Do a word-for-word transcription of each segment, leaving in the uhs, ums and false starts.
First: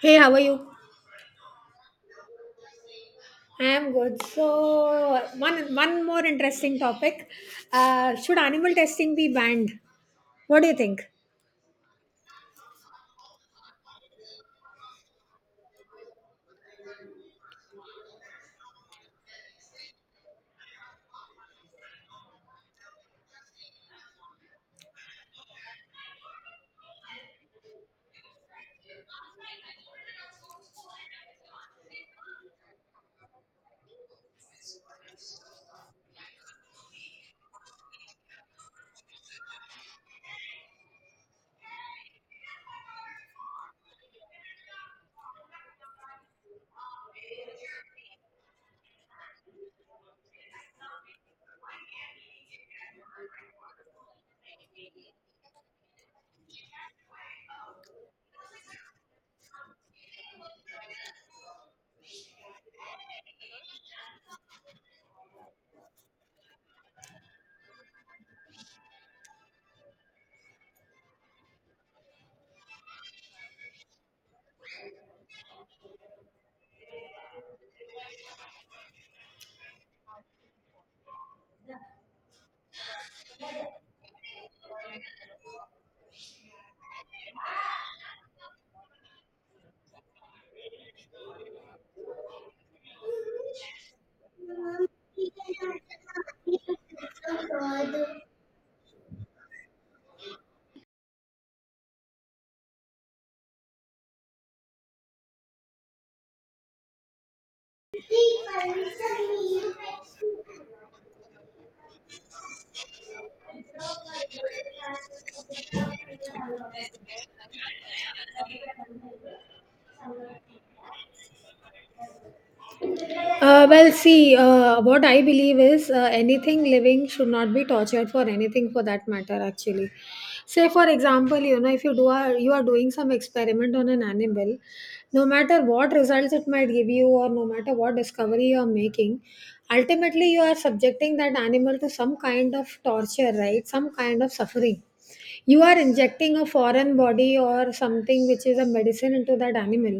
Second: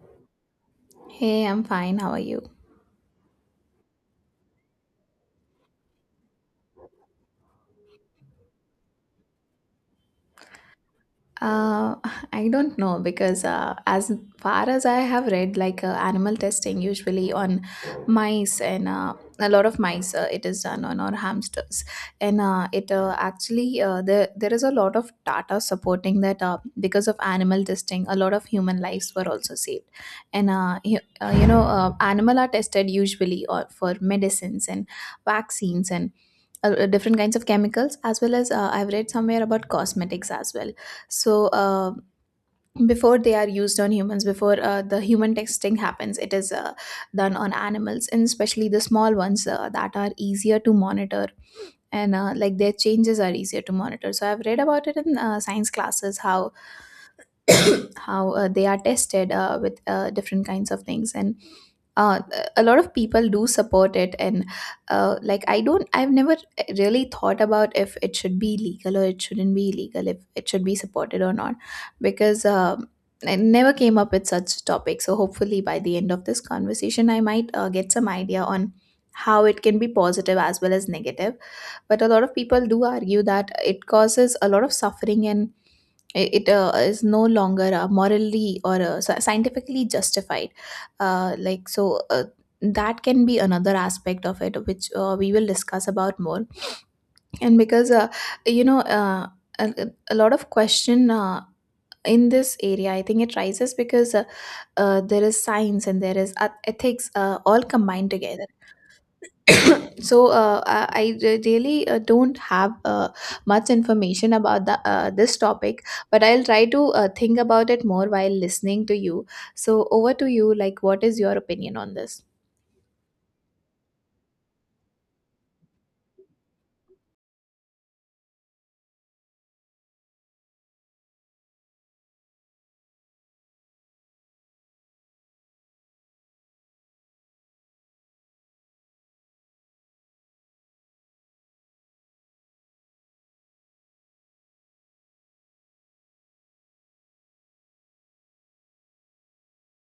Hey, how are you? Hey, I'm fine. How are you? I am good. So one one more interesting topic. Uh, should animal testing be banned? What do you think? Uh, I don't know because uh, as far as I have read, like uh, animal testing usually on mice and uh, a lot of mice, uh, it is done on, or hamsters, and uh, it uh, actually uh, there there is a lot of data supporting that uh, because of animal testing, a lot of human lives were also saved, and uh, you, uh, you know uh, animal are tested usually uh, for medicines and vaccines and uh, different kinds of chemicals, as well as, uh, I've read somewhere about cosmetics as well. So uh, before they are used on humans, before uh, the human testing happens, it is uh, done on animals, and especially the small ones uh, that are easier to monitor, and uh, like, their changes are easier to monitor. So I've read about it in uh, science classes, how how uh, they are tested uh, with uh, different kinds of things, and uh, a lot of people do support it. And uh, like i don't I've never really thought about if it should be legal or it shouldn't be legal, if it should be supported or not, because um, I never came up with such topic. So hopefully by the end of this conversation I might uh, get some idea on how it can be positive as well as negative. But a lot of people do argue that it causes a lot of suffering, and it, uh, is no longer uh, morally or uh, sci- scientifically justified. uh, like so uh, that can be another aspect of it, which uh, we will discuss about more. And because uh, you know uh, a, a lot of question uh, in this area, I think, it rises because uh, uh, there is science and there is eth- ethics uh, all combined together. so uh, I I re- really uh, don't have uh, much information about the, uh, this topic, but I'll try to uh, think about it more while listening to you. So over to you. Like, what is your opinion on this? Uh, well, see, uh, what I believe is uh, anything living should not be tortured for anything for that matter, actually. Say, for example, you know, if you do are you are doing some experiment on an animal, no matter what results it might give you, or no matter what discovery you are making, ultimately you are subjecting that animal to some kind of torture, right? Some kind of suffering. You are injecting a foreign body or something which is a medicine into that animal,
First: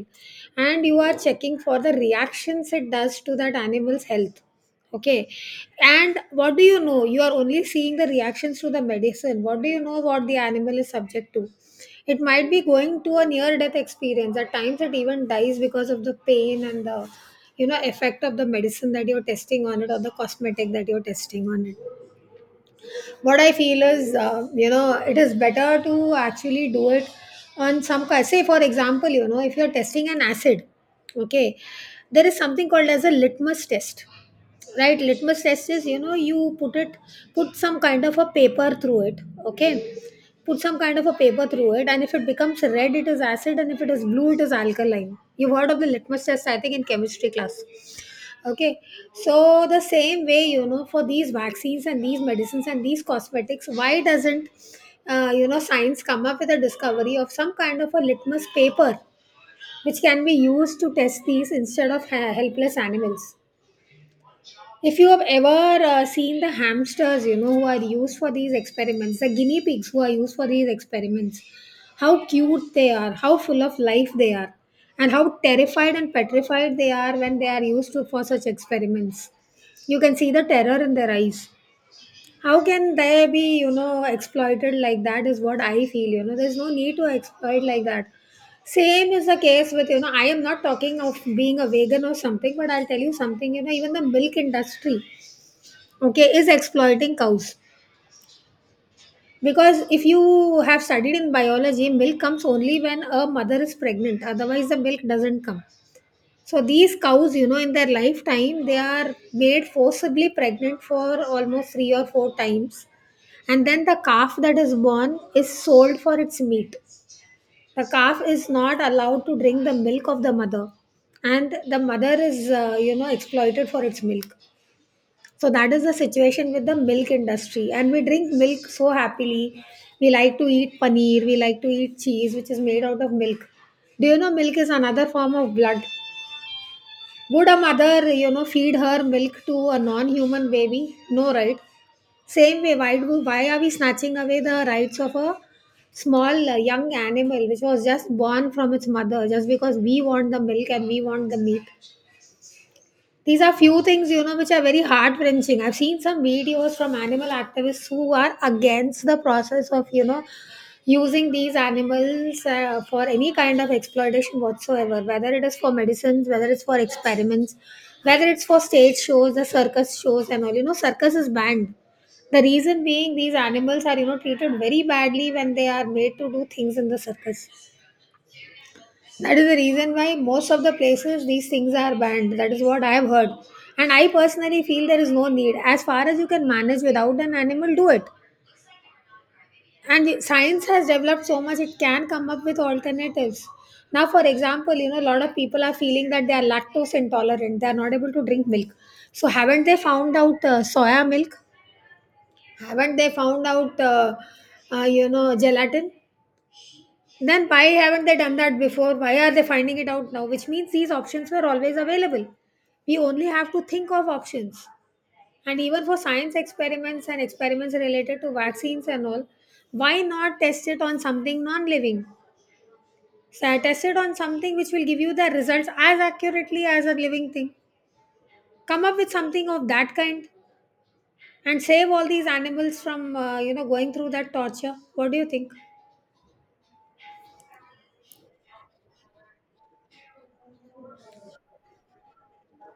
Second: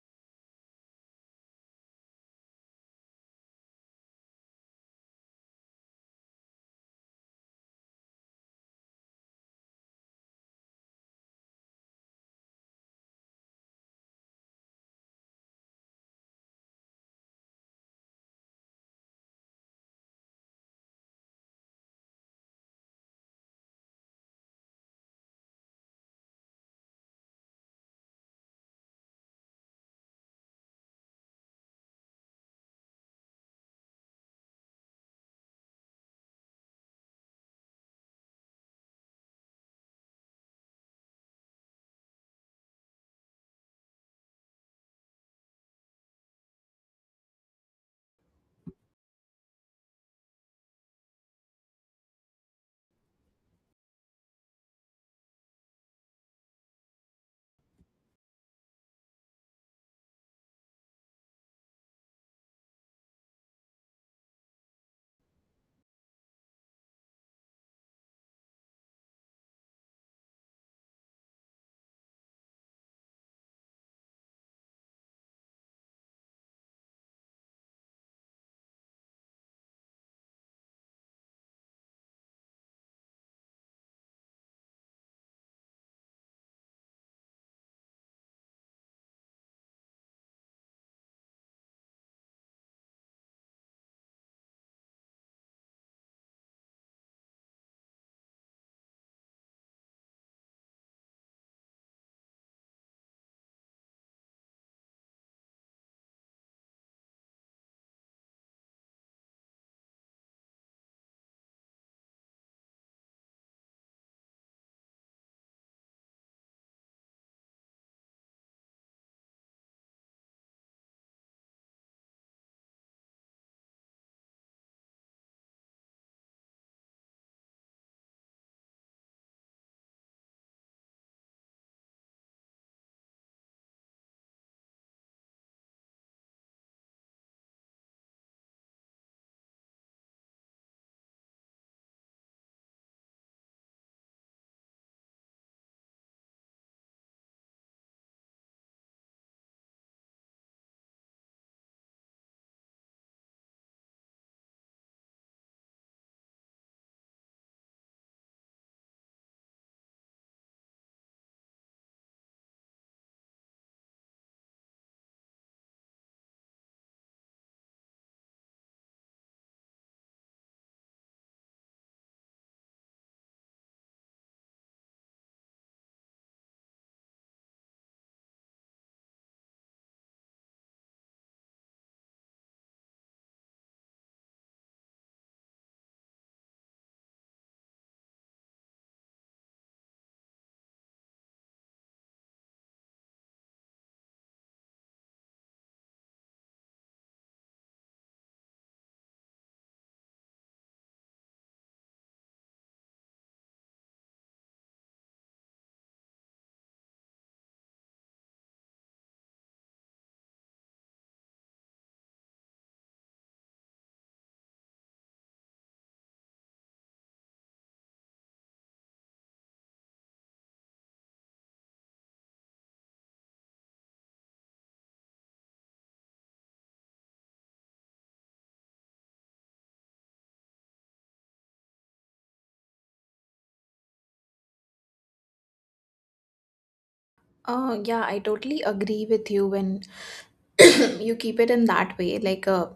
and you are checking for the reactions it does to that animal's health. Okay. And what do you know, you are only seeing the reactions to the medicine. What do you know what the animal is subject to? It might be going to a near death experience. At times it even dies because of the pain and the, you know effect of the medicine that you're testing on it, or the cosmetic that you're testing on it. What I feel is, uh, you know, it is better to actually do it on some ki- say, for example, you know, if you're testing an acid. Okay. There is something called as a litmus test, right? Litmus test is, you know, you put it put some kind of a paper through it. Okay. Put some kind of a paper through it, and if it becomes red it is acid, and if it is blue it is alkaline. You've heard of the litmus test, I think, in chemistry class. Okay, so the same way, you know, for these vaccines and these medicines and these cosmetics, why doesn't, uh, you know, science come up with a discovery of some kind of a litmus paper which can be used to test these instead of ha- helpless animals? If you have ever uh, seen the hamsters, you know, who are used for these experiments, the guinea pigs who are used for these experiments, how cute they are, how full of life they are, and how terrified and petrified they are when they are used to, for such experiments. You can see the terror in their eyes. How can they be, you know, exploited like that, is what I feel. You know, there's no need to exploit like that. Same is the case with, you know, I am not talking of being a vegan or something, but I'll tell you something, you know, even the milk industry, okay, is exploiting cows, because if you have studied in biology, milk comes only when a mother is pregnant, otherwise the milk doesn't come. So these cows, you know, in their lifetime they are made forcibly pregnant for almost three or four times, and then the calf that is born is sold for its meat. The calf is not allowed to drink the milk of the mother, and the mother is, uh, you know, exploited for its milk. So that is the situation with the milk industry. And we drink milk so happily. We like to eat paneer, we like to eat cheese, which is made out of milk. Do you know milk is another form of blood? Would a mother, you know, feed her milk to a non-human baby? No, right? Same way, why do why are we snatching away the rights of a small, uh, young animal which was just born from its mother, just because we want the milk and we want the meat? These are few things, you know, which are very heart wrenching. I've seen some videos from animal activists who are against the process of, you know, using these animals uh, for any kind of exploitation whatsoever, whether it is for medicines, whether it's for experiments, whether it's for stage shows, the circus shows, and all. You know, circus is banned. The reason being, these animals are, you know, treated very badly when they are made to do things in the circus. That is the reason why most of the places these things are banned. That is what I have heard. And I personally feel there is no need. As far as you can manage without an animal, do it. And science has developed so much, it can come up with alternatives. Now, for example, you know, a lot of people are feeling that they are lactose intolerant, they are not able to drink milk. So, haven't they found out uh, soya milk? Haven't they found out, uh, uh, you know, gelatin? Then why haven't they done that before? Why are they finding it out now? Which means these options were always available. We only have to think of options. And even for science experiments and experiments related to vaccines and all, why not test it on something non living? So test it on something which will give you the results as accurately as a living thing. Come up with something of that kind and save all these animals from, uh, you know, going through that torture. What do you think? Uh, yeah, I totally agree with you when you keep it in that way. Like, uh,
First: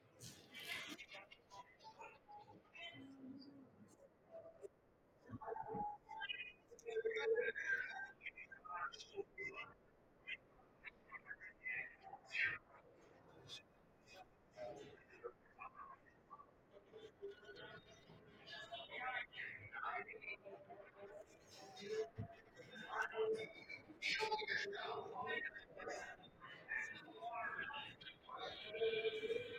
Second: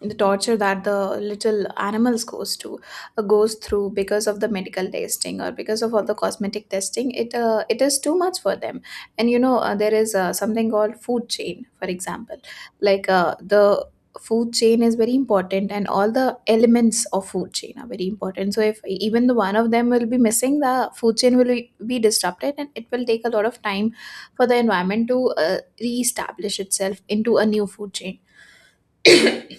The torture that the little animals goes to uh, goes through because of the medical testing or because of all the cosmetic testing, it uh, it is too much for them. And you know uh, there is uh, something called food chain, for example. Like uh, the food chain is very important, and all the elements of food chain are very important. So if even the one of them will be missing, the food chain will be be disrupted, and it will take a lot of time for the environment to uh, reestablish itself into a new food chain.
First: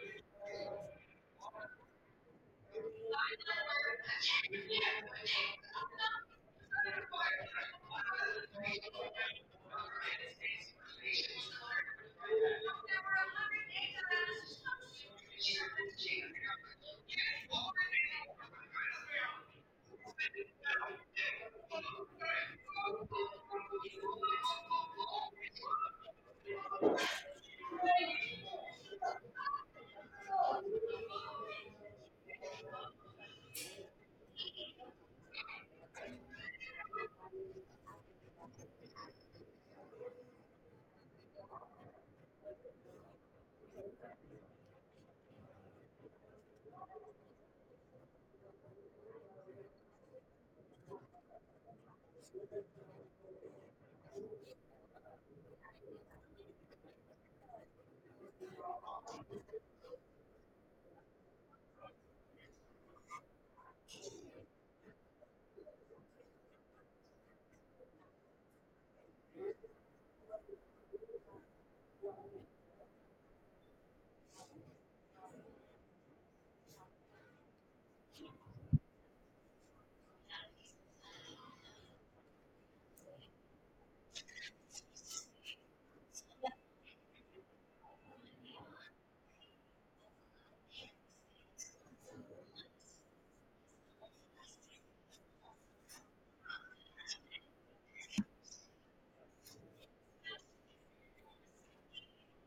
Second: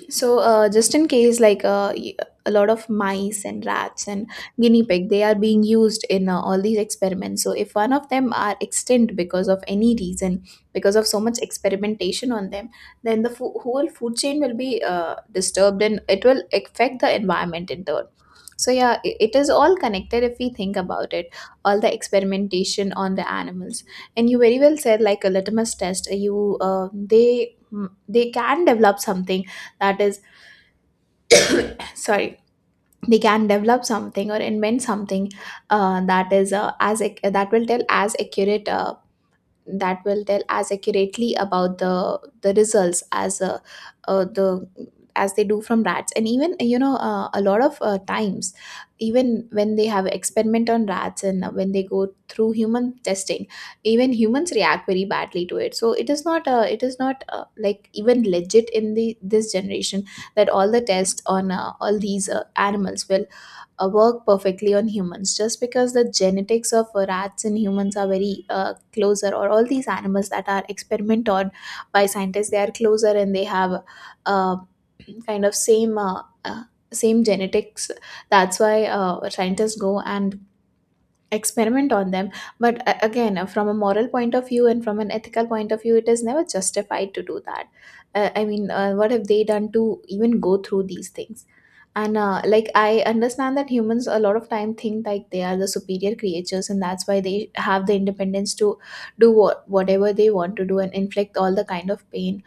So, uh, just in case, like uh, y- a lot of mice and rats and guinea pig, they are being used in uh, all these experiments. So, if one of them are extinct because of any reason, because of so much experimentation on them, then the fo- whole food chain will be uh, disturbed, and it will affect the environment in turn. So, yeah, i- it is all connected if we think about it, all the experimentation on the animals. And you very well said, like a litmus test, you uh, they they can develop something that is, sorry, they can develop something or invent something uh, that is, uh, as ac- that will tell as accurate, uh, that will tell as accurately about the the results as uh, uh, the as they do from rats. And even, you know uh, a lot of uh, times, even when they have experiment on rats and when they go through human testing, even humans react very badly to it. So it is not uh, it is not uh, like, even legit in the this generation that all the tests on uh, all these uh, animals will uh, work perfectly on humans, just because the genetics of uh, rats and humans are very uh, closer, or all these animals that are experimented on by scientists, they are closer, and they have uh, kind of same uh, uh, same genetics. That's why uh, scientists go and experiment on them. But a- again, uh, from a moral point of view and from an ethical point of view, it is never justified to do that. uh, I mean, uh, what have they done to even go through these things? And uh, like I understand that humans, a lot of time, think like they are the superior creatures, and that's why they have the independence to do what, whatever they want to do, and inflict all the kind of pain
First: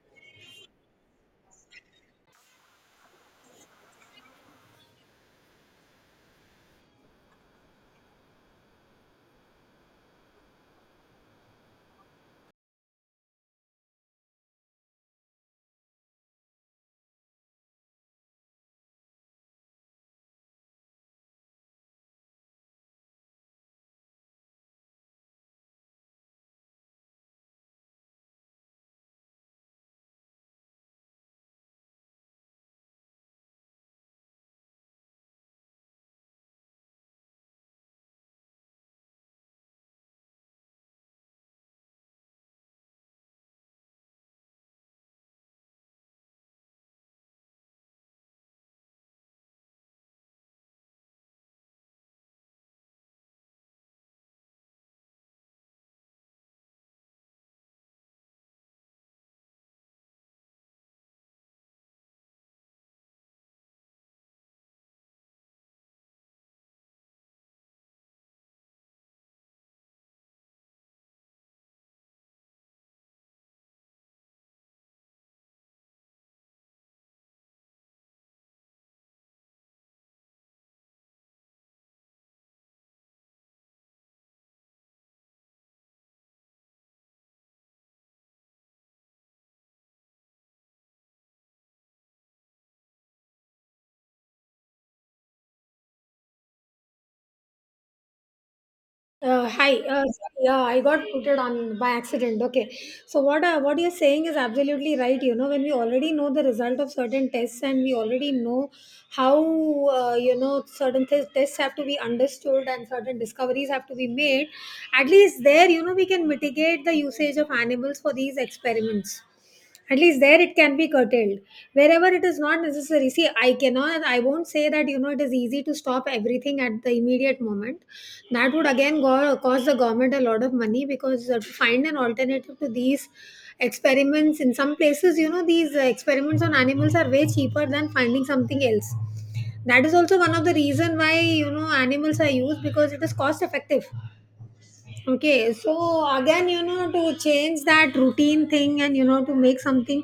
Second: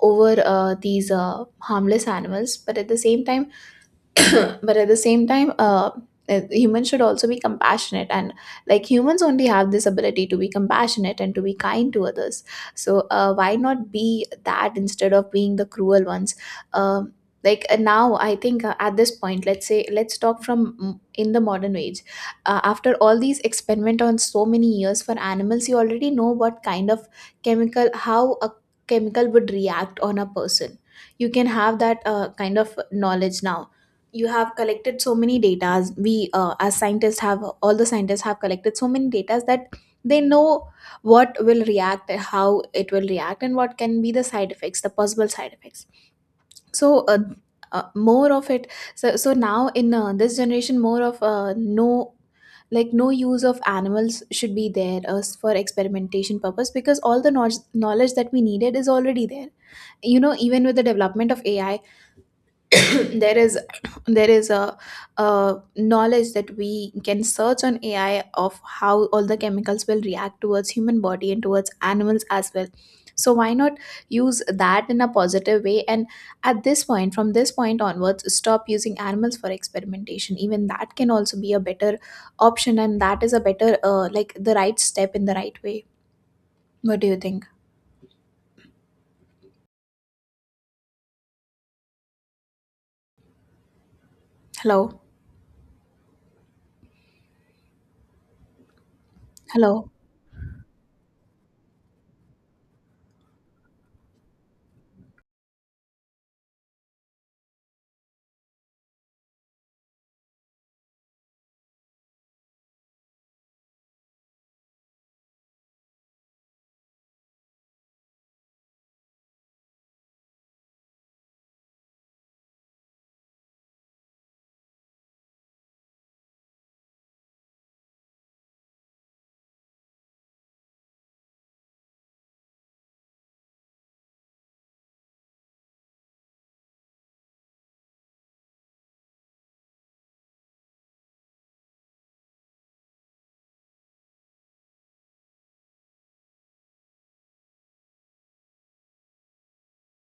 over uh, these uh, harmless animals. But at the same time, but at the same time, uh, uh, humans should also be compassionate, and like, humans only have this ability to be compassionate and to be kind to others. So uh, why not be that, instead of being the cruel ones? um, like uh, Now I think, uh, at this point, let's say, let's talk from, mm, in the modern age, uh, after all these experiment on so many years for animals, you already know what kind of chemical, how a chemical would react on a person. You can have that uh, kind of knowledge now. You have collected so many data, we uh, as scientists have all the scientists have collected so many data that they know what will react, how it will react, and what can be the side effects, the possible side effects. So uh, uh, more of it. So so now, in uh, this generation, more of uh, no, like, no use of animals should be there uh, for experimentation purpose, because all the knowledge, knowledge that we needed is already there. You know, even with the development of AI, there is, there is a, a knowledge that we can search on AI of how all the chemicals will react towards human body and towards animals as well. So why not use that in a positive way, and at this point, from this point onwards, stop using animals for experimentation? Even that can also be a better option, and that is a better, uh, like, the right step in the right way. What do you think? Hello? Uh, hi. Hello? Uh, sorry, yeah, I got muted on by accident. Okay. So what uh, what you're saying is absolutely right. You know, when we already know the result of certain tests, and we already know how, uh, you know, certain th- tests have to be understood and certain discoveries have to be made, at least there, you know, we can mitigate the usage of animals for these experiments. At least there it can be curtailed wherever it is not necessary. See, i cannot I won't say that, you know, it is easy to stop everything at the immediate moment. That would again go, cost the government a lot of money, because, uh, to find an alternative to these experiments in some places, you know, these uh, experiments on animals are way cheaper than finding something else. That is also one of the reason why, you know, animals are used, because it is cost effective. Okay, so again, you know, to change that routine thing and, you know, to make something,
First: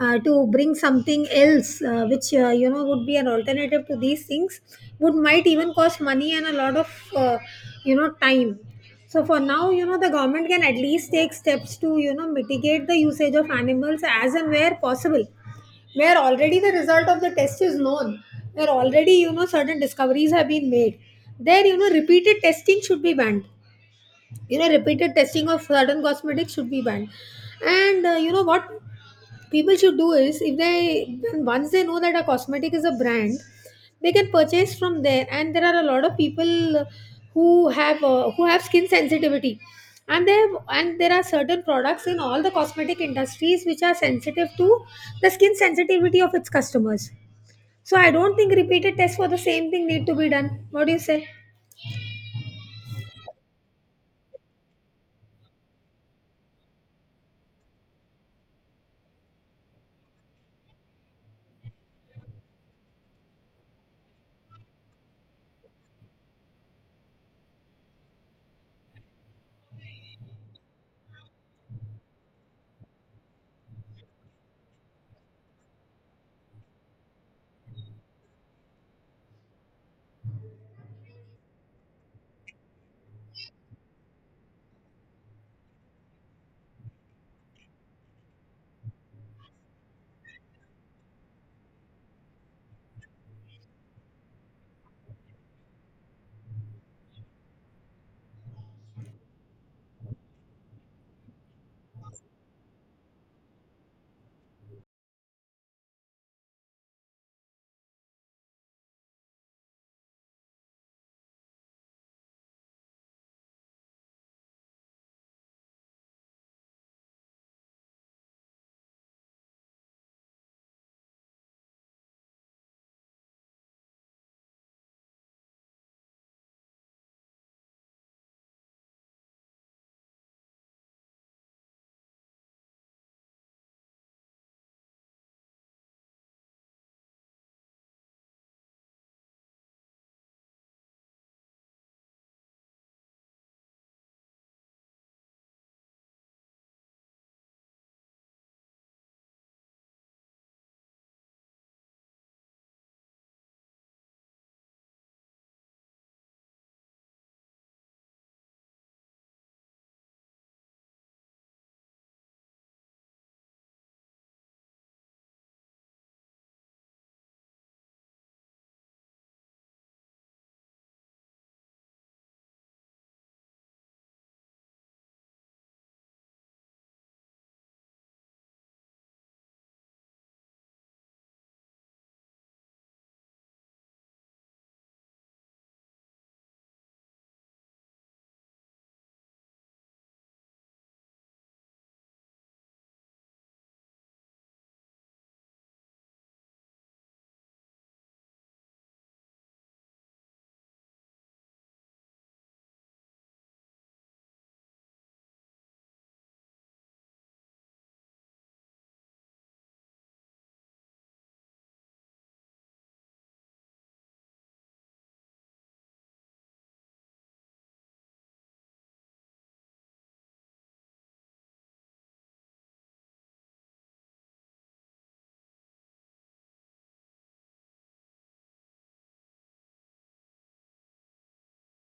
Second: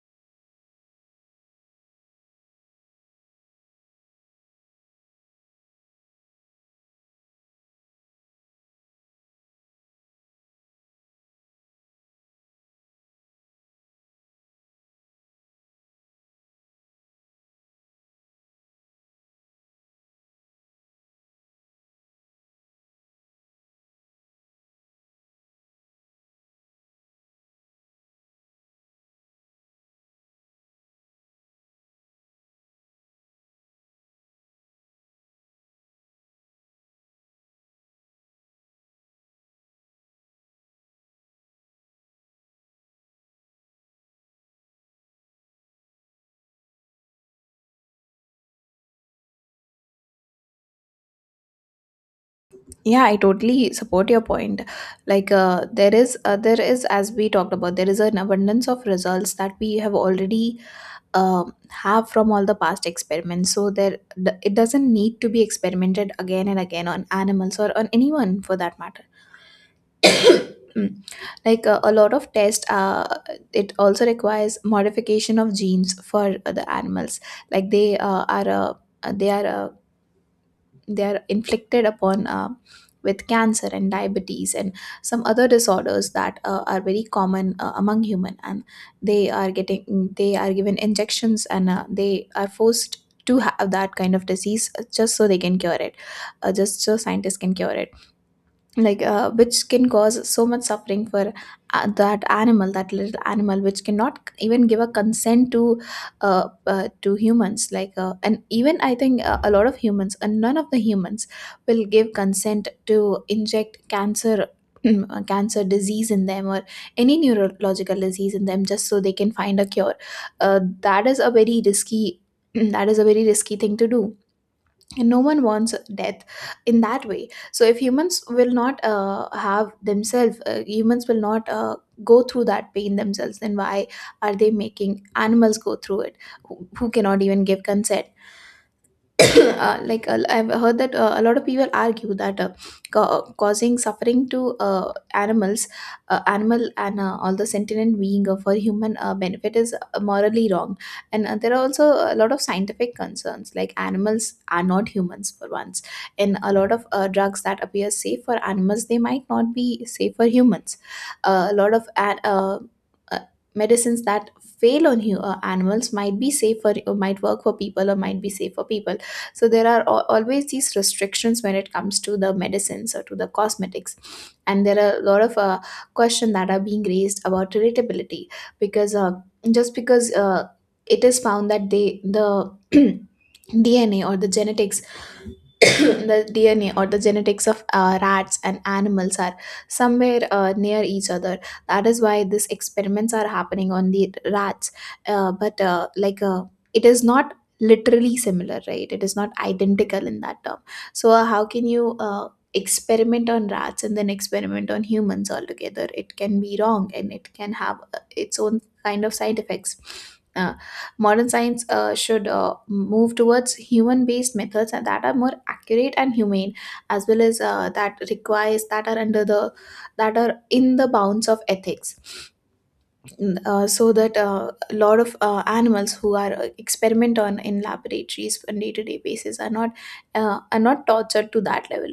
uh, to bring something else, uh, which, uh, you know, would be an alternative to these things, would might even cost money and a lot of, uh, you know, time. So for now, you know, the government can at least take steps to, you know, mitigate the usage of animals as and where possible, where already the result of the test is known, where already, you know, certain discoveries have been made. There, you know, repeated testing should be banned. You know, repeated testing of certain cosmetics should be banned. And, uh, you know what people should do is, if they when- once they know that a cosmetic is a brand, they can purchase from there. And there are a lot of people who have uh, who have skin sensitivity, and they have, and there are certain products in all the cosmetic industries which are sensitive to the skin sensitivity of its customers. So I don't think repeated tests for the same thing need to be done. What do you say? Yeah, I totally support your point. Like uh, there is, uh, there is, as we talked about, there is an abundance of results that we have already um have from all the past experiments. So there, th- it doesn't need to be experimented again and again on animals or on anyone for that matter. Mm. Like uh, a lot of tests, uh, it also requires modification of genes for uh, the animals. Like they uh, are uh, they are uh, they are inflicted upon, uh, with cancer and diabetes and some other disorders that uh, are very common uh, among human. And they are getting they are given injections, and uh, they are forced to have that kind of disease, uh, just so they can cure it, uh, just so scientists can cure it. Like uh, which can cause so much suffering for uh, that animal, that little animal, which cannot c- even give a consent to uh, uh, to humans. Like uh, and even I think uh, a lot of humans, and none of the humans, will give consent to inject cancer, uh, cancer disease in them, or any neurological disease in them, just so they can find a cure. Uh, that is a very risky, that is a very risky thing to do, and no one wants death in that way. So if humans will not uh, have themselves, uh, humans will not uh, go through that pain themselves, then why are they making animals go through it, who, who cannot even give consent? uh, like uh, I've heard that uh, a lot of people argue that, uh, ca- causing suffering to uh, animals, uh, animal and uh, all the sentient being uh, for human uh, benefit is uh, morally wrong. And uh, there are also a lot of scientific concerns, like animals are not humans for once, and a lot of uh, drugs that appear safe for animals, they might not be safe for humans. Uh, a lot of uh, uh, uh, medicines that fail on you uh, animals might be safe for, or might work for people, or might be safe for people. So there are al- always these restrictions when it comes to the medicines or to the cosmetics. And there are a lot of uh, questions that are being raised about relatability, because uh, just because uh, it is found that they the D N A or the genetics, the D N A or the genetics of uh, rats and animals are somewhere uh, near each other. That is why these experiments are happening on the rats. Uh, but uh, like uh, it is not literally similar, right? It is not identical in that term. So uh, how can you uh, experiment on rats and then experiment on humans altogether? It can be wrong and it can have uh, its own kind of side effects. Uh, Modern science uh, should uh, move towards human based methods and that are more accurate and humane, as well as uh, that requires that are under the that are in the bounds of ethics. Mm, Uh, so that uh, a lot of uh, animals who are uh, experiment on in laboratories on day to day basis are not uh, are not tortured to that level.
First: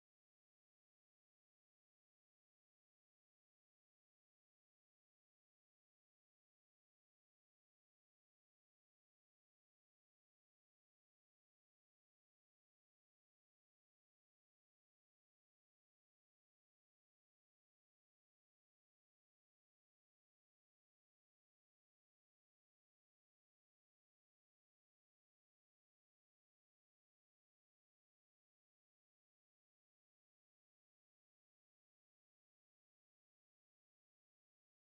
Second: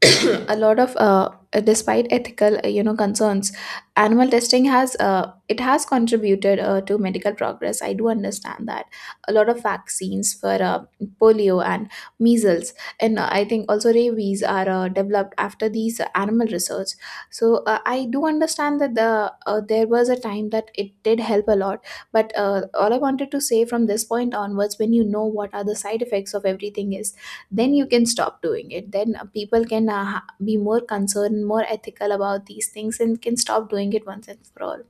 A lot of uh, despite ethical uh, you know concerns, animal testing has uh, it has contributed uh, to medical progress. I do understand that. A lot of vaccines for uh, polio and measles and uh, I think also rabies are uh, developed after these animal research. So uh, I do understand that the uh, there was a time that it did help a lot. But uh, all I wanted to say from this point onwards, when you know what are the side effects of everything, is then you can stop doing it. Then uh, people can uh, ha- be more concerned, more ethical about these things, and can stop doing it once and for all.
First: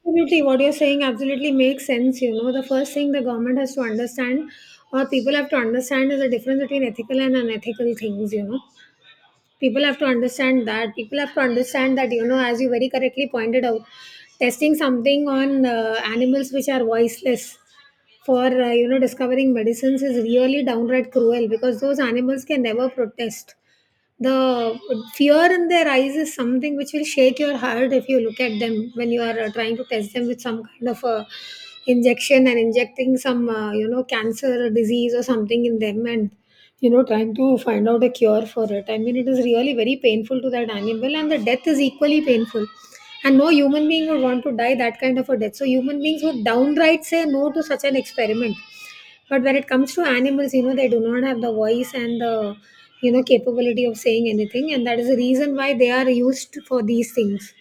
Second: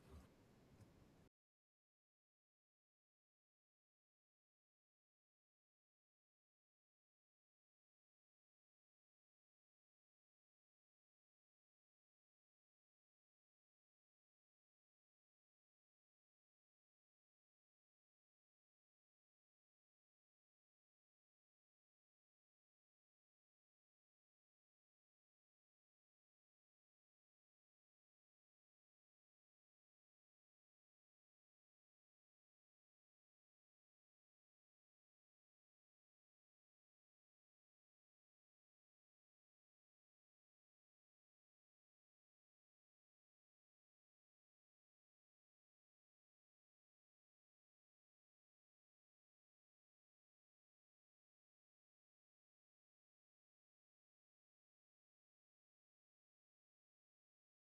Absolutely, what you're saying absolutely makes sense. You know, the first thing the government has to understand, or people have to understand, is the difference between ethical and unethical things. You know, people have to understand that people have to understand that, you know, as you very correctly pointed out, testing something on, uh, animals which are voiceless for, uh, you know, discovering medicines is really downright cruel, because those animals can never protest. The fear in their eyes is something which will shake your heart, if you look at them when you are, uh, trying to test them with some kind of, uh, injection, and injecting some, uh, you know, cancer disease or something in them, and, you know, trying to find out a cure for it. I mean, it is really very painful to that animal, and the death is equally painful. And no human being would want to die that kind of a death, so human beings would downright say no to such an experiment. But when it comes to animals, you know, they do not have the voice and the, you know, capability of saying anything, and that is the reason why they are used for these things.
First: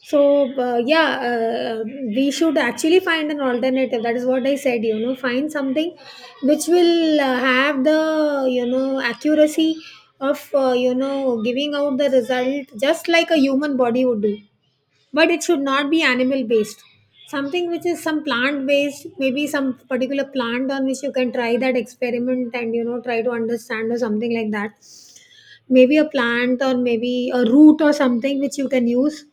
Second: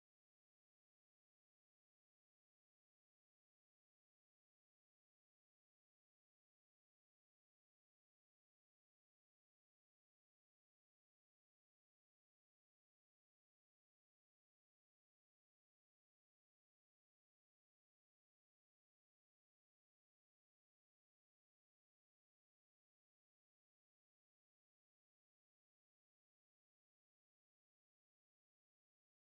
So, uh, yeah, uh, we should actually find an alternative. That is what I said, you know, find something which will uh, have the, you know, accuracy of, uh, you know, giving out the result just like a human body would do. But it should not be animal based. Something which is some plant based, maybe some particular plant on which you can try that experiment and, you know, try to understand, or something like that. Maybe a plant or maybe a root or something which you can use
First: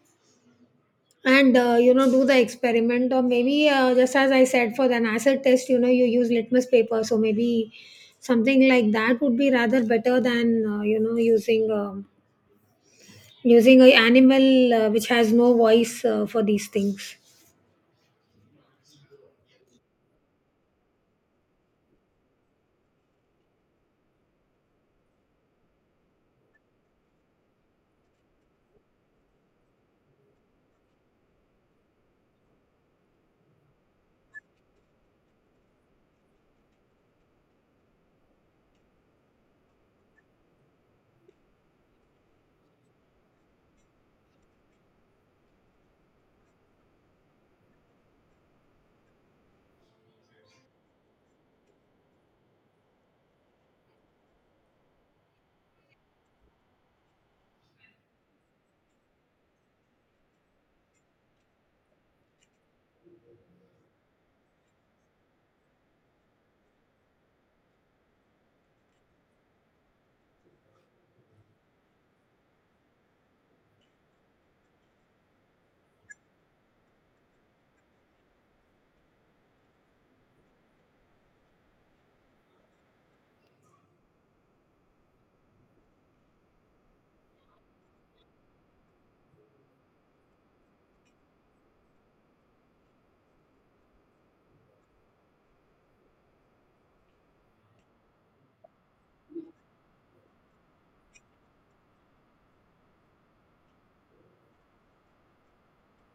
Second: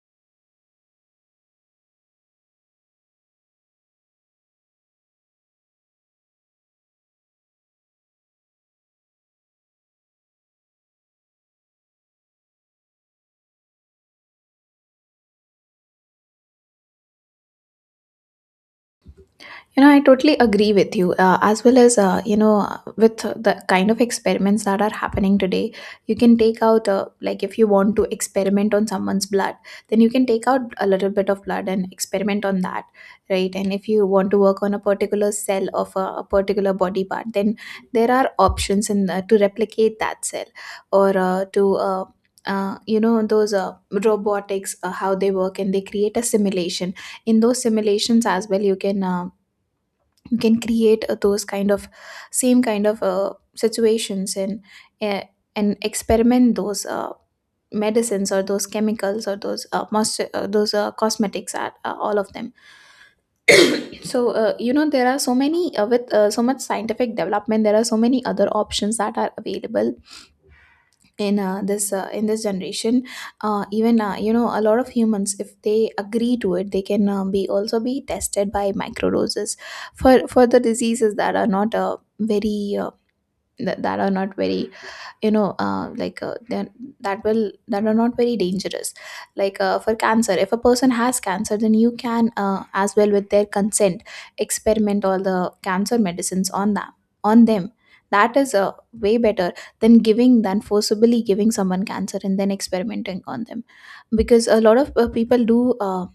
and uh, you know do the experiment, or maybe uh, just as I said, for the acid test, you know, you use litmus paper. So maybe something like that would be rather better than uh, you know using um using a animal, uh, which has no voice, uh, for these things. You know, I totally agree with you. Uh, as well as, uh, you know, uh, with the kind of experiments that are happening today, you can take out, uh, like, if you want to experiment on someone's blood, then you can take out a little bit of blood and experiment on that, right? And if you want to work on a particular cell of a, a particular body part, then there are options in uh, to replicate that cell or uh, to. Uh, uh, you know those uh, robotics, uh, how they work, and they create a simulation. In those simulations as well, you can uh, you can create uh, those kind of same kind of uh, situations and uh, and experiment those uh, medicines or those chemicals or those uh, must uh, those uh, cosmetics, are uh, all of them. So uh, you know there are so many uh, with uh, so much scientific development, there are so many other options that are available in uh, this uh, in this generation. Uh, even uh, you know a lot of humans, if they agree to it, they can uh, be also be tested by microdoses for for the diseases that are not uh, very uh, th- that are not very, you know uh, like uh, then that will that are not very dangerous. Like uh, for cancer, if a person has cancer, then you can, uh, as well with their consent, experiment all the cancer medicines on them on them. That is uh, way better than giving than forcibly giving someone cancer and then experimenting on them, because a lot of uh, people do uh,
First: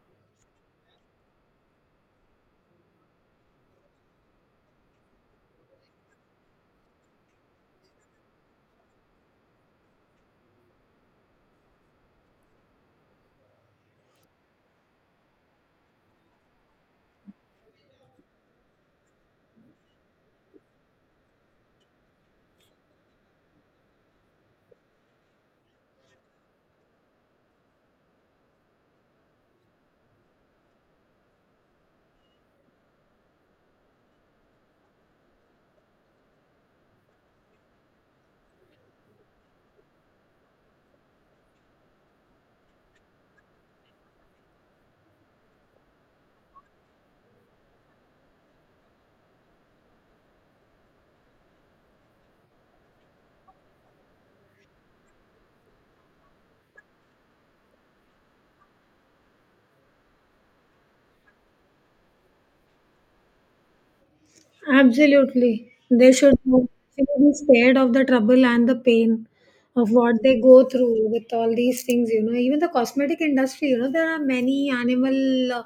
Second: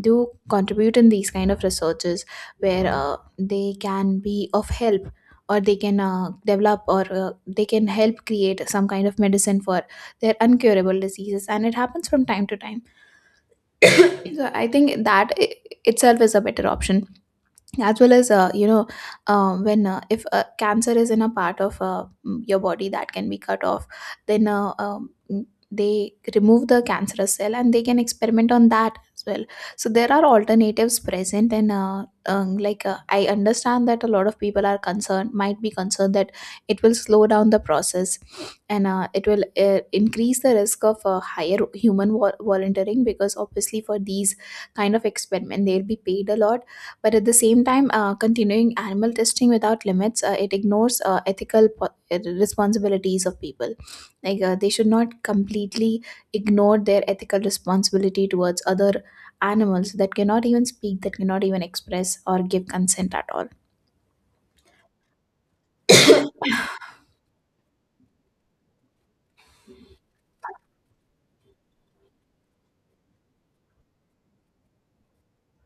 do contribute in these kind of researches where uh, they can be of help, or they can uh, develop, or uh, they can help create some kind of medicine for their uncurable diseases, and it happens from time to time. So I think that i- itself is a better option. As well as uh, you know um, when uh, if uh, cancer is in a part of uh, mm, your body that can be cut off, then uh, um, mm, they remove the cancerous cell and they can experiment on that as well. So there are alternatives present, and uh, um, like uh, I understand that a lot of people are concerned might be concerned that it will slow down the process, and uh, it will uh, increase the risk of uh, higher human vol- volunteering, because obviously for these kind of experiment they'll be paid a lot. But at the same time, uh, continuing animal testing without limits, uh, it ignores uh, ethical po- uh, responsibilities of people. Like uh, they should not completely ignore their ethical responsibility towards other animals that cannot even speak, that cannot even express or give consent at all. Absolutely. They should not, they should be scared of the trouble and the pain of what they go through with all these things, you know. Even the cosmetic industry, you know, there are many animal uh,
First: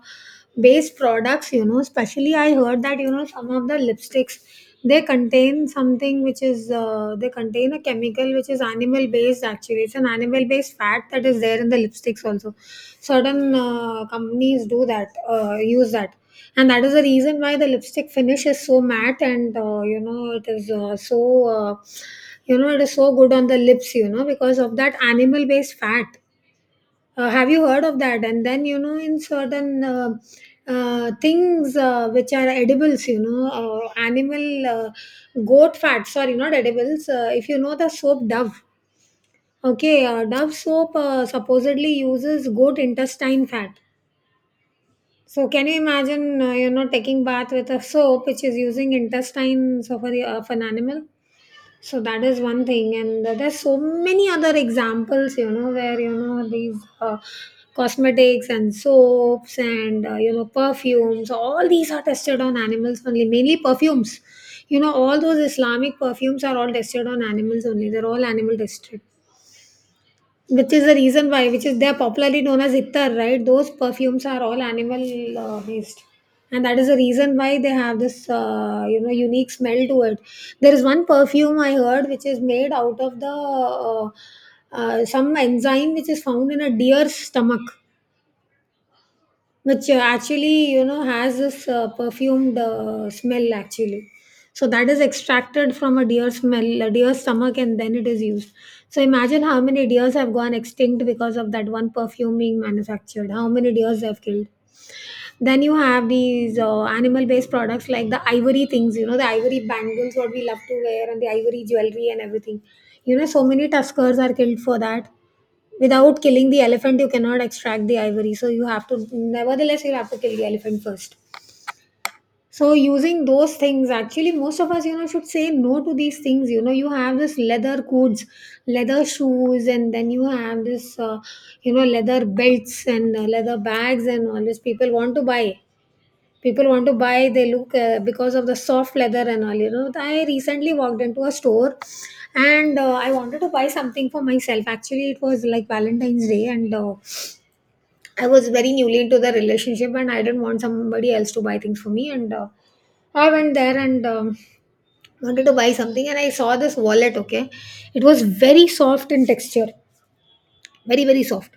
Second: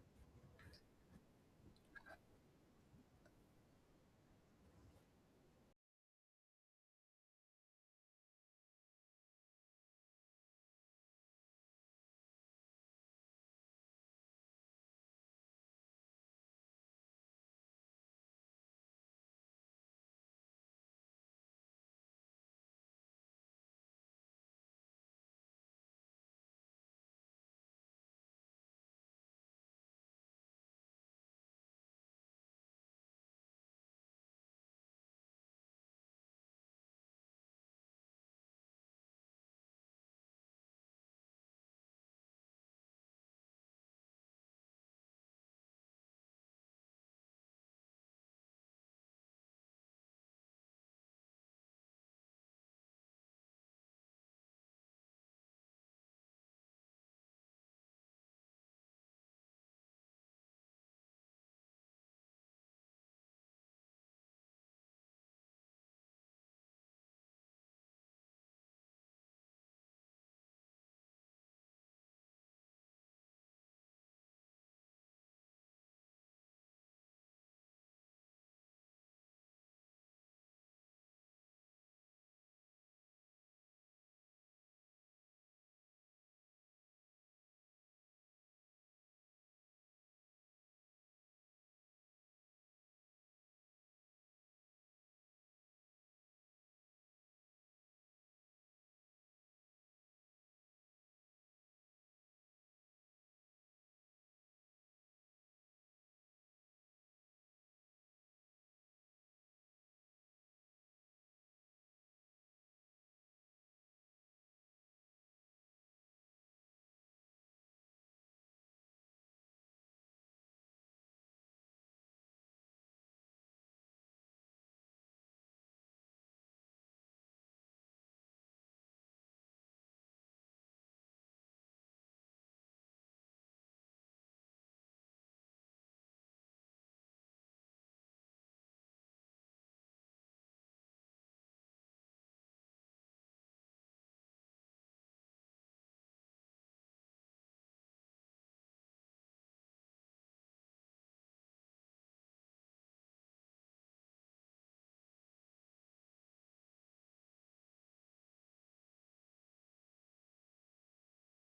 based products, you know. Especially, I heard that, you know, some of the lipsticks, they contain something which is, uh, they contain a chemical which is animal based actually. It's an animal based fat that is there in the lipsticks also. Certain uh, companies do that, uh, use that, and that is the reason why the lipstick finish is so matte and uh, you know, it is uh, so uh, you know, it is so good on the lips, you know, because of that animal based fat. Uh, have you heard of that? And then, you know, in certain uh, uh, things uh, which are edibles, you know, uh, animal, uh, goat fat, sorry, not edibles. Uh, if you know the soap Dove, okay, uh, Dove soap uh, supposedly uses goat intestine fat. So can you imagine, uh, you know, taking bath with a soap which is using intestines of, a, of an animal? So that is one thing, and there's so many other examples, you know, where, you know, these uh, cosmetics and soaps and uh, you know, perfumes, all these are tested on animals only, mainly perfumes. You know, all those Islamic perfumes are all tested on animals only. They're all animal tested, which is the reason why, which is, they're popularly known as ittar, right? Those perfumes are all animal uh, based, and that is the reason why they have this uh, you know, unique smell to it. There is one perfume I heard which is made out of the uh, uh, some enzyme which is found in a deer's stomach, which uh, actually, you know, has this uh, perfumed uh, smell actually. So that is extracted from a deer smell, a deer stomach, and then it is used. So imagine how many deers have gone extinct because of that one perfume being manufactured, how many deers they have killed. Then you have these uh, animal based products like the ivory things, you know, the ivory bangles, what we love to wear, and the ivory jewelry and everything. You know, so many tuskers are killed for that. Without killing the elephant, you cannot extract the ivory. So you have to, nevertheless, you'll have to kill the elephant first. So using those things, actually, most of us, you know, should say no to these things. You know, you have this leather coats, leather shoes, and then you have this, uh, you know, leather belts and uh, leather bags and all this. People want to buy people want to buy they look uh, because of the soft leather and all. You know, I recently walked into a store, and uh, I wanted to buy something for myself. Actually, it was like Valentine's Day, and uh, I was very newly into the relationship, and I didn't want somebody else to buy things for me. And uh, I went there and um, wanted to buy something, and I saw this wallet, okay. It was very soft in texture, very very soft.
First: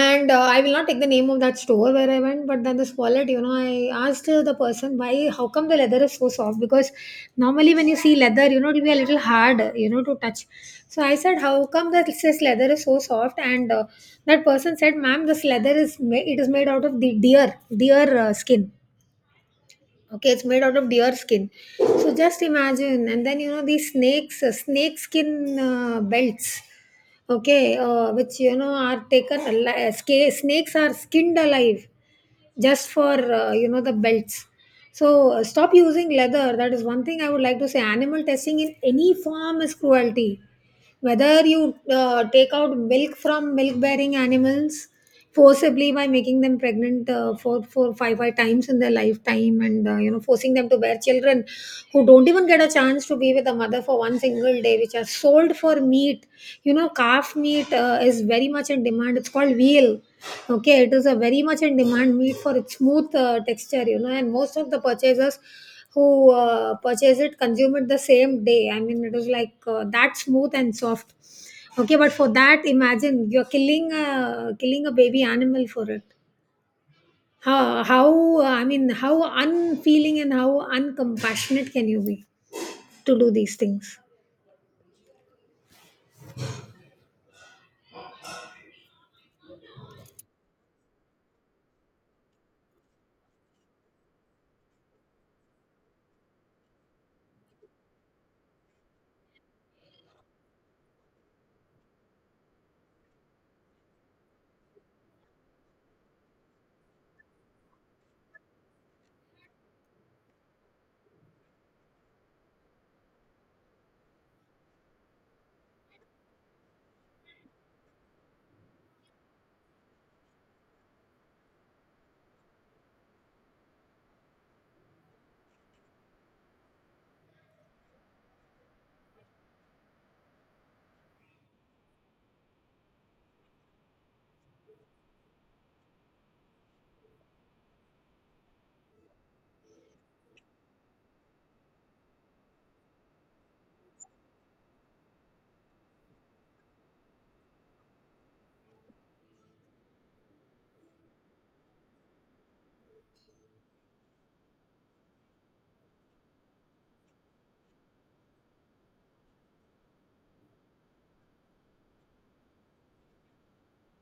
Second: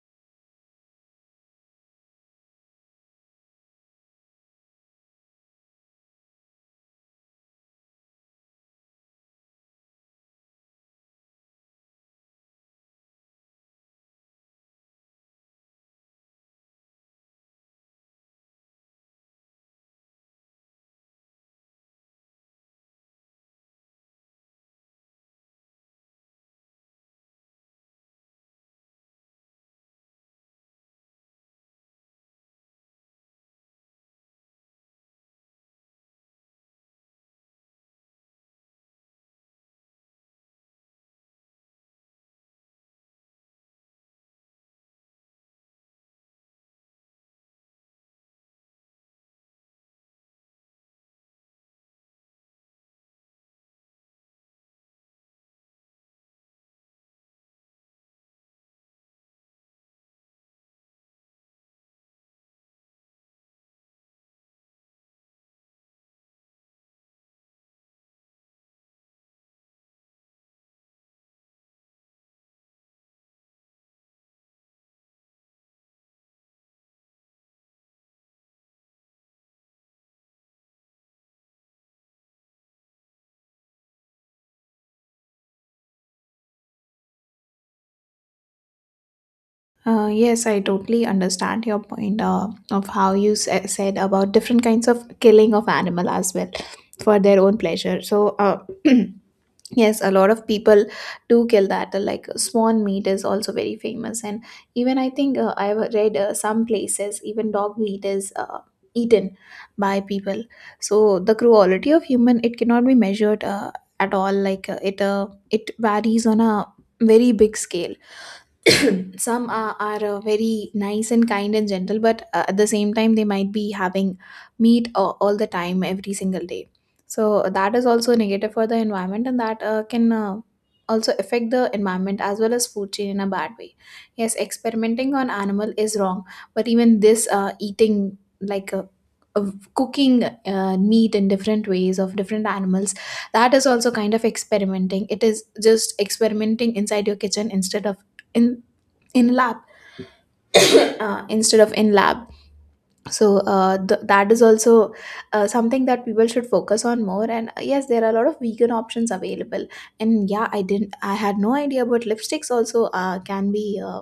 And uh, I will not take the name of that store where I went, but then this wallet, you know, I asked uh, the person why, how come the leather is so soft, because normally when you see leather, you know, it'll be a little hard, you know, to touch. So I said, how come that this leather is so soft? And uh, that person said, ma'am, this leather is ma- it is made out of the deer deer uh, skin. Okay, it's made out of deer skin. So just imagine. And then, you know, these snakes, uh, snake skin uh, belts, okay, uh, which, you know, are taken ali- sca- snakes are skinned alive just for uh, you know, the belts. So uh, stop using leather. That is one thing I would like to say. Animal testing in any form is cruelty, whether you uh, take out milk from milk bearing animals forcibly by making them pregnant uh, four, four, five, five times in their lifetime, and uh, you know, forcing them to bear children who don't even get a chance to be with a mother for one single day, which are sold for meat. You know, calf meat uh, is very much in demand, it's called veal. Okay, it is a very much in demand meat for its smooth uh, texture, you know, and most of the purchasers who uh, purchased it consumed it the same day. I mean, it was like uh, that smooth and soft. Okay, but for that, imagine you're killing a killing a baby animal for it. how, how uh, I mean, how unfeeling and how uncompassionate can you be to do these things? Uh, yes, I totally understand your point uh, of how you s- said about different kinds of killing of animal as well for their own pleasure. So, uh, Yes, a lot of people do kill that. uh, Like swan meat is also very famous, and even I think uh, I've read uh, some places even dog meat is uh, eaten by people. So the cruelty of human, it cannot be measured uh, at all. Like uh, it uh, it varies on a very big scale. Some are, are uh, very nice and kind and gentle, but uh, at the same time they might be having meat uh, all the time, every single day. So that is also negative for the environment, and that uh, can uh, also affect the environment as well as food chain in a bad way. Yes, experimenting on animal is wrong, but even this uh, eating, like uh, of cooking uh, meat in different ways of different animals, that is also kind of experimenting. It is just experimenting inside your kitchen instead of in in lab, uh, instead of in lab so uh, th- that is also uh, something that people should focus on more. And uh, yes, there are a lot of vegan options available. And yeah, i didn't I had no idea, but lipsticks also uh, can be uh,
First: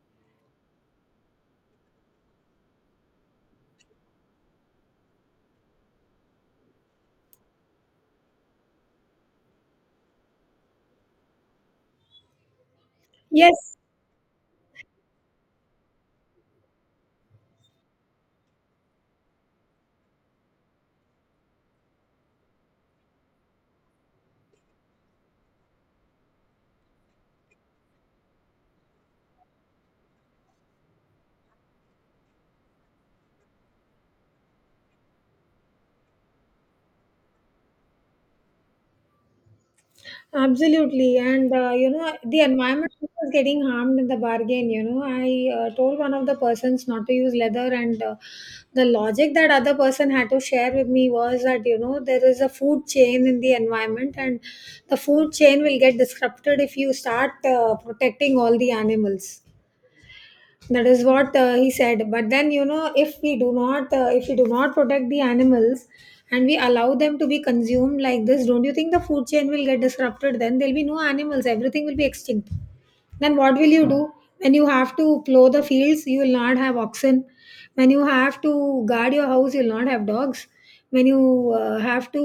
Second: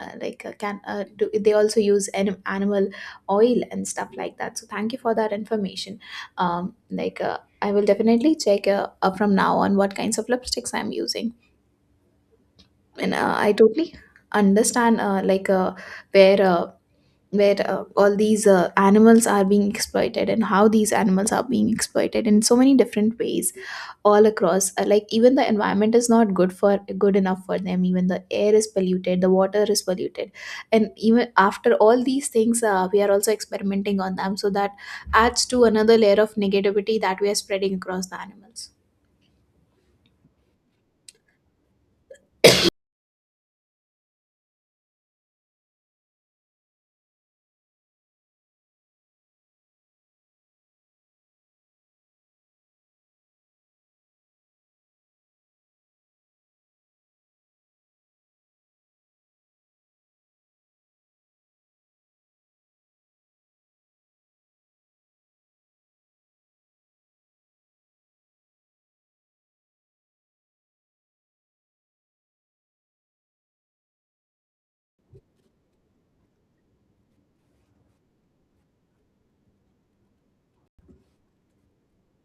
uh, like uh, can uh, do, they also use anim- animal oil and stuff like that, so thank you for that information. um like uh, I will definitely check, uh, uh, from now on, what kinds of lipsticks I'm using. And uh, I Yes. totally understand, uh, like uh, where uh, where uh, all these uh, animals are being exploited, and how these animals are being exploited in so many different ways all across. Uh, like even the environment is not good for good enough for them. Even the air is polluted, the water is polluted, and even after all these things, uh, we are also experimenting on them. So that adds to another layer of negativity that we are spreading across the animals. Absolutely, and uh, you know, the environment is getting harmed in the bargain. You know, I uh, told one of the persons not to use leather, and uh, the logic that other person had to share with me was that, you know, there is a food chain in the environment, and the food chain will get disrupted if you start uh, protecting all the animals. That is what uh, he said. But then, you know, if we do not uh, if we do not protect the animals and we allow them to be consumed like this, don't you think the food chain will get disrupted? Then there'll be no animals, everything will be extinct. Then what will you do? When you have to plow the fields, you will not have oxen. When you have to guard your house, you will not have dogs. When you uh, have to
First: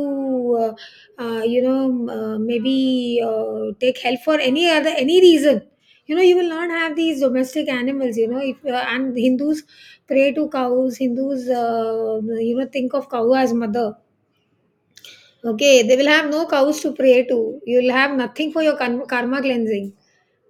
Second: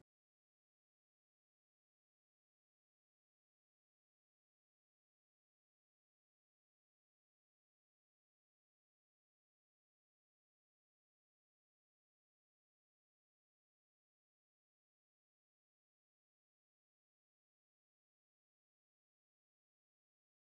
uh, uh, you know, um, uh, maybe uh, take help for any other any reason, you know, you will not have these domestic animals, you know. If uh, and hindus pray to cows, hindus uh, you know, think of cow as mother. Okay, they will have no cows to pray to. You will have nothing for your karma, karma cleansing.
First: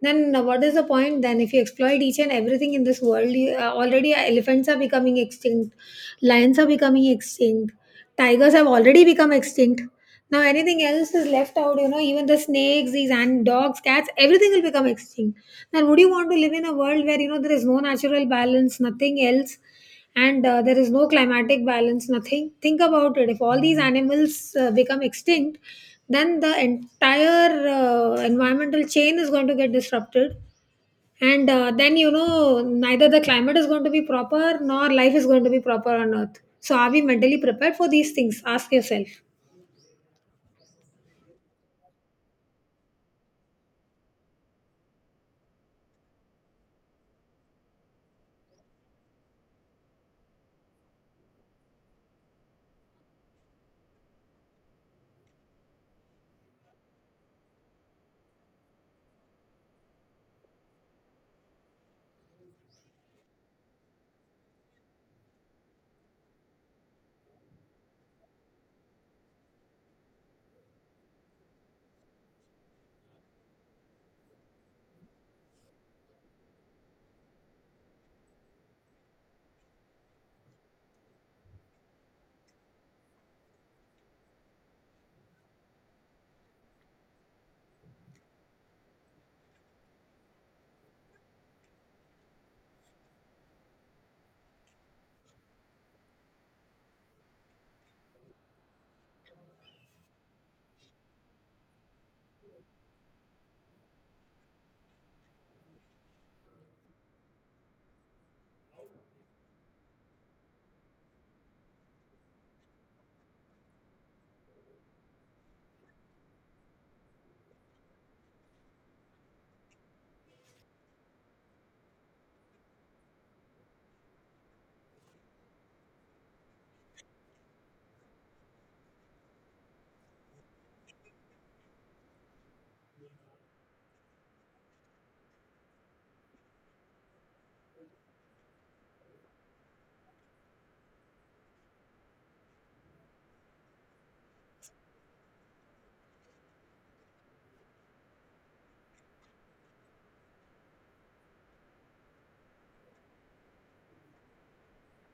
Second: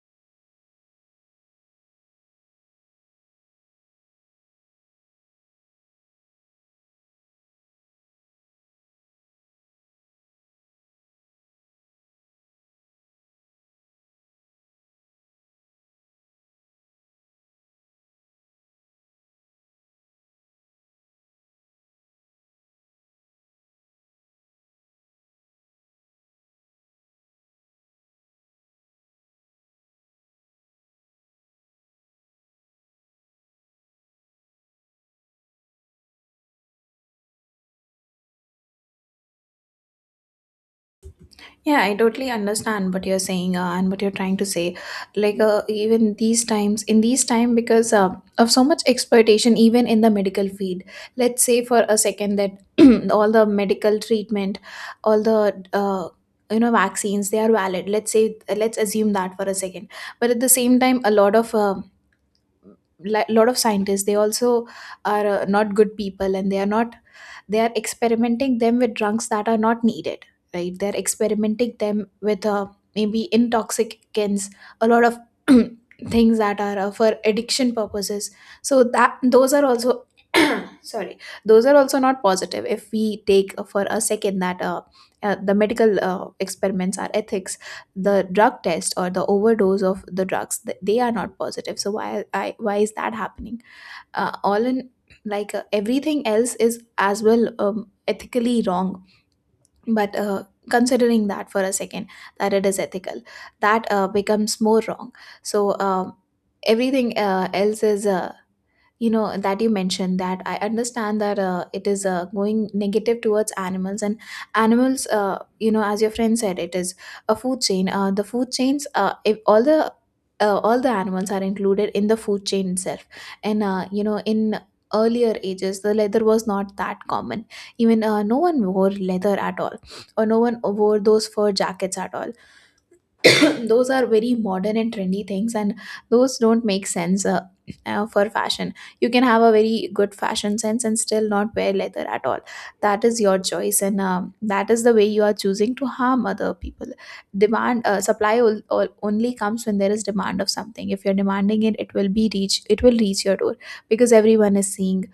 Then uh, what is the point then if you exploit each and everything in this world? You, uh, already uh, elephants are becoming extinct, lions are becoming extinct, tigers have already become extinct. Now anything else is left out, you know, even the snakes, these and dogs, cats, everything will become extinct. Then would you want to live in a world where you know there is no natural balance, nothing else? And uh, there is no climatic balance, nothing. Think about it. If all these animals uh, become extinct, then the entire uh, environmental chain is going to get disrupted. And uh, then, you know, neither the climate is going to be proper nor life is going to be proper on earth. So are we mentally prepared for these things? Ask yourself. Yeah, I totally understand what you're saying uh, and what you're trying to say. Like, uh, even these times, in these time, because uh, of so much exploitation, even in the medical field. Let's say for a second that all the medical treatment, all the uh, you know vaccines, they are valid. Let's say, let's assume that for a second. But at the same time, a lot of uh, li- lot of scientists, they also are uh, not good people, and they are not, they are experimenting them with drugs that are not needed, right? They're experimenting them with, uh, maybe, intoxicants, a lot of things that are uh, for addiction purposes. So that those are also sorry, those are also not positive. If we take uh, for a second that uh, uh, the medical uh, experiments are ethics, the drug test or the overdose of the drugs, th- they are not positive. So why I, why is that happening? Uh, all in like uh, Everything else is as well, um, ethically wrong, but uh, considering that for a second that it is ethical, that uh, becomes more wrong. So, um, everything uh, else is, uh, you know that you mentioned, that I understand that uh, it is uh, going negative towards animals. And animals, uh, you know as your friend said, it is a food chain. Uh, the food chains uh, If all the uh, all the animals are included in the food chain itself, and uh, you know in earlier ages, the leather was not that common. Even uh, no one wore leather at all, or no one wore those fur jackets at all. Those are very modern and trendy things, and those don't make sense uh, uh, for fashion. You can have a very good fashion sense and still not wear leather at all. That is your choice, and um, that is the way you are choosing to harm other people. Demand uh, supply ol- ol- only comes when there is demand of something. If you're demanding it, it will be reach it will reach your door, because everyone is seeing,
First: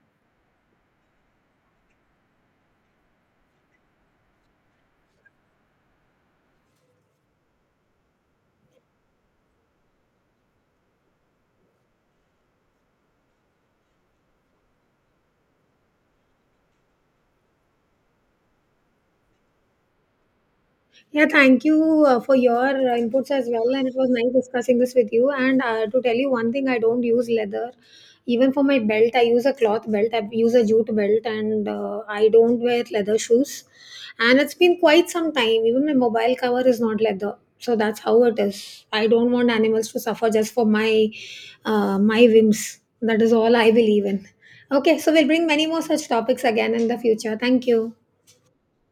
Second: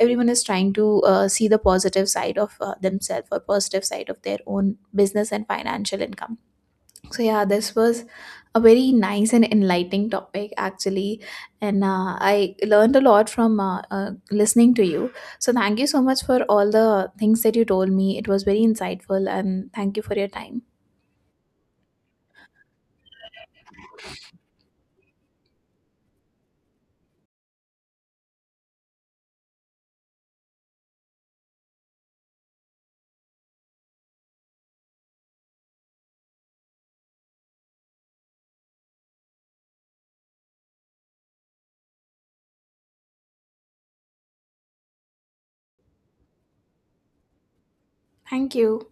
everyone is trying to uh, see the positive side of uh, themselves, or positive side of their own business and financial income. So yeah, this was a very nice and enlightening topic actually, and uh, I learned a lot from uh, uh, listening to you. So thank you so much for all the things that you told me. It was very insightful, and thank you for your time. Yeah, thank you uh, for your uh, inputs as well. And it was nice discussing this with you. And uh, to tell you one thing, I don't use leather. Even for my belt, I use a cloth belt. I use a jute belt, and uh, I don't wear leather shoes. And it's been quite some time. Even my mobile cover is not leather. So that's how it is. I don't want animals to suffer just for my uh, my whims. That is all I believe in. Okay, so we'll bring many more such topics again in the future. Thank you. Thank you.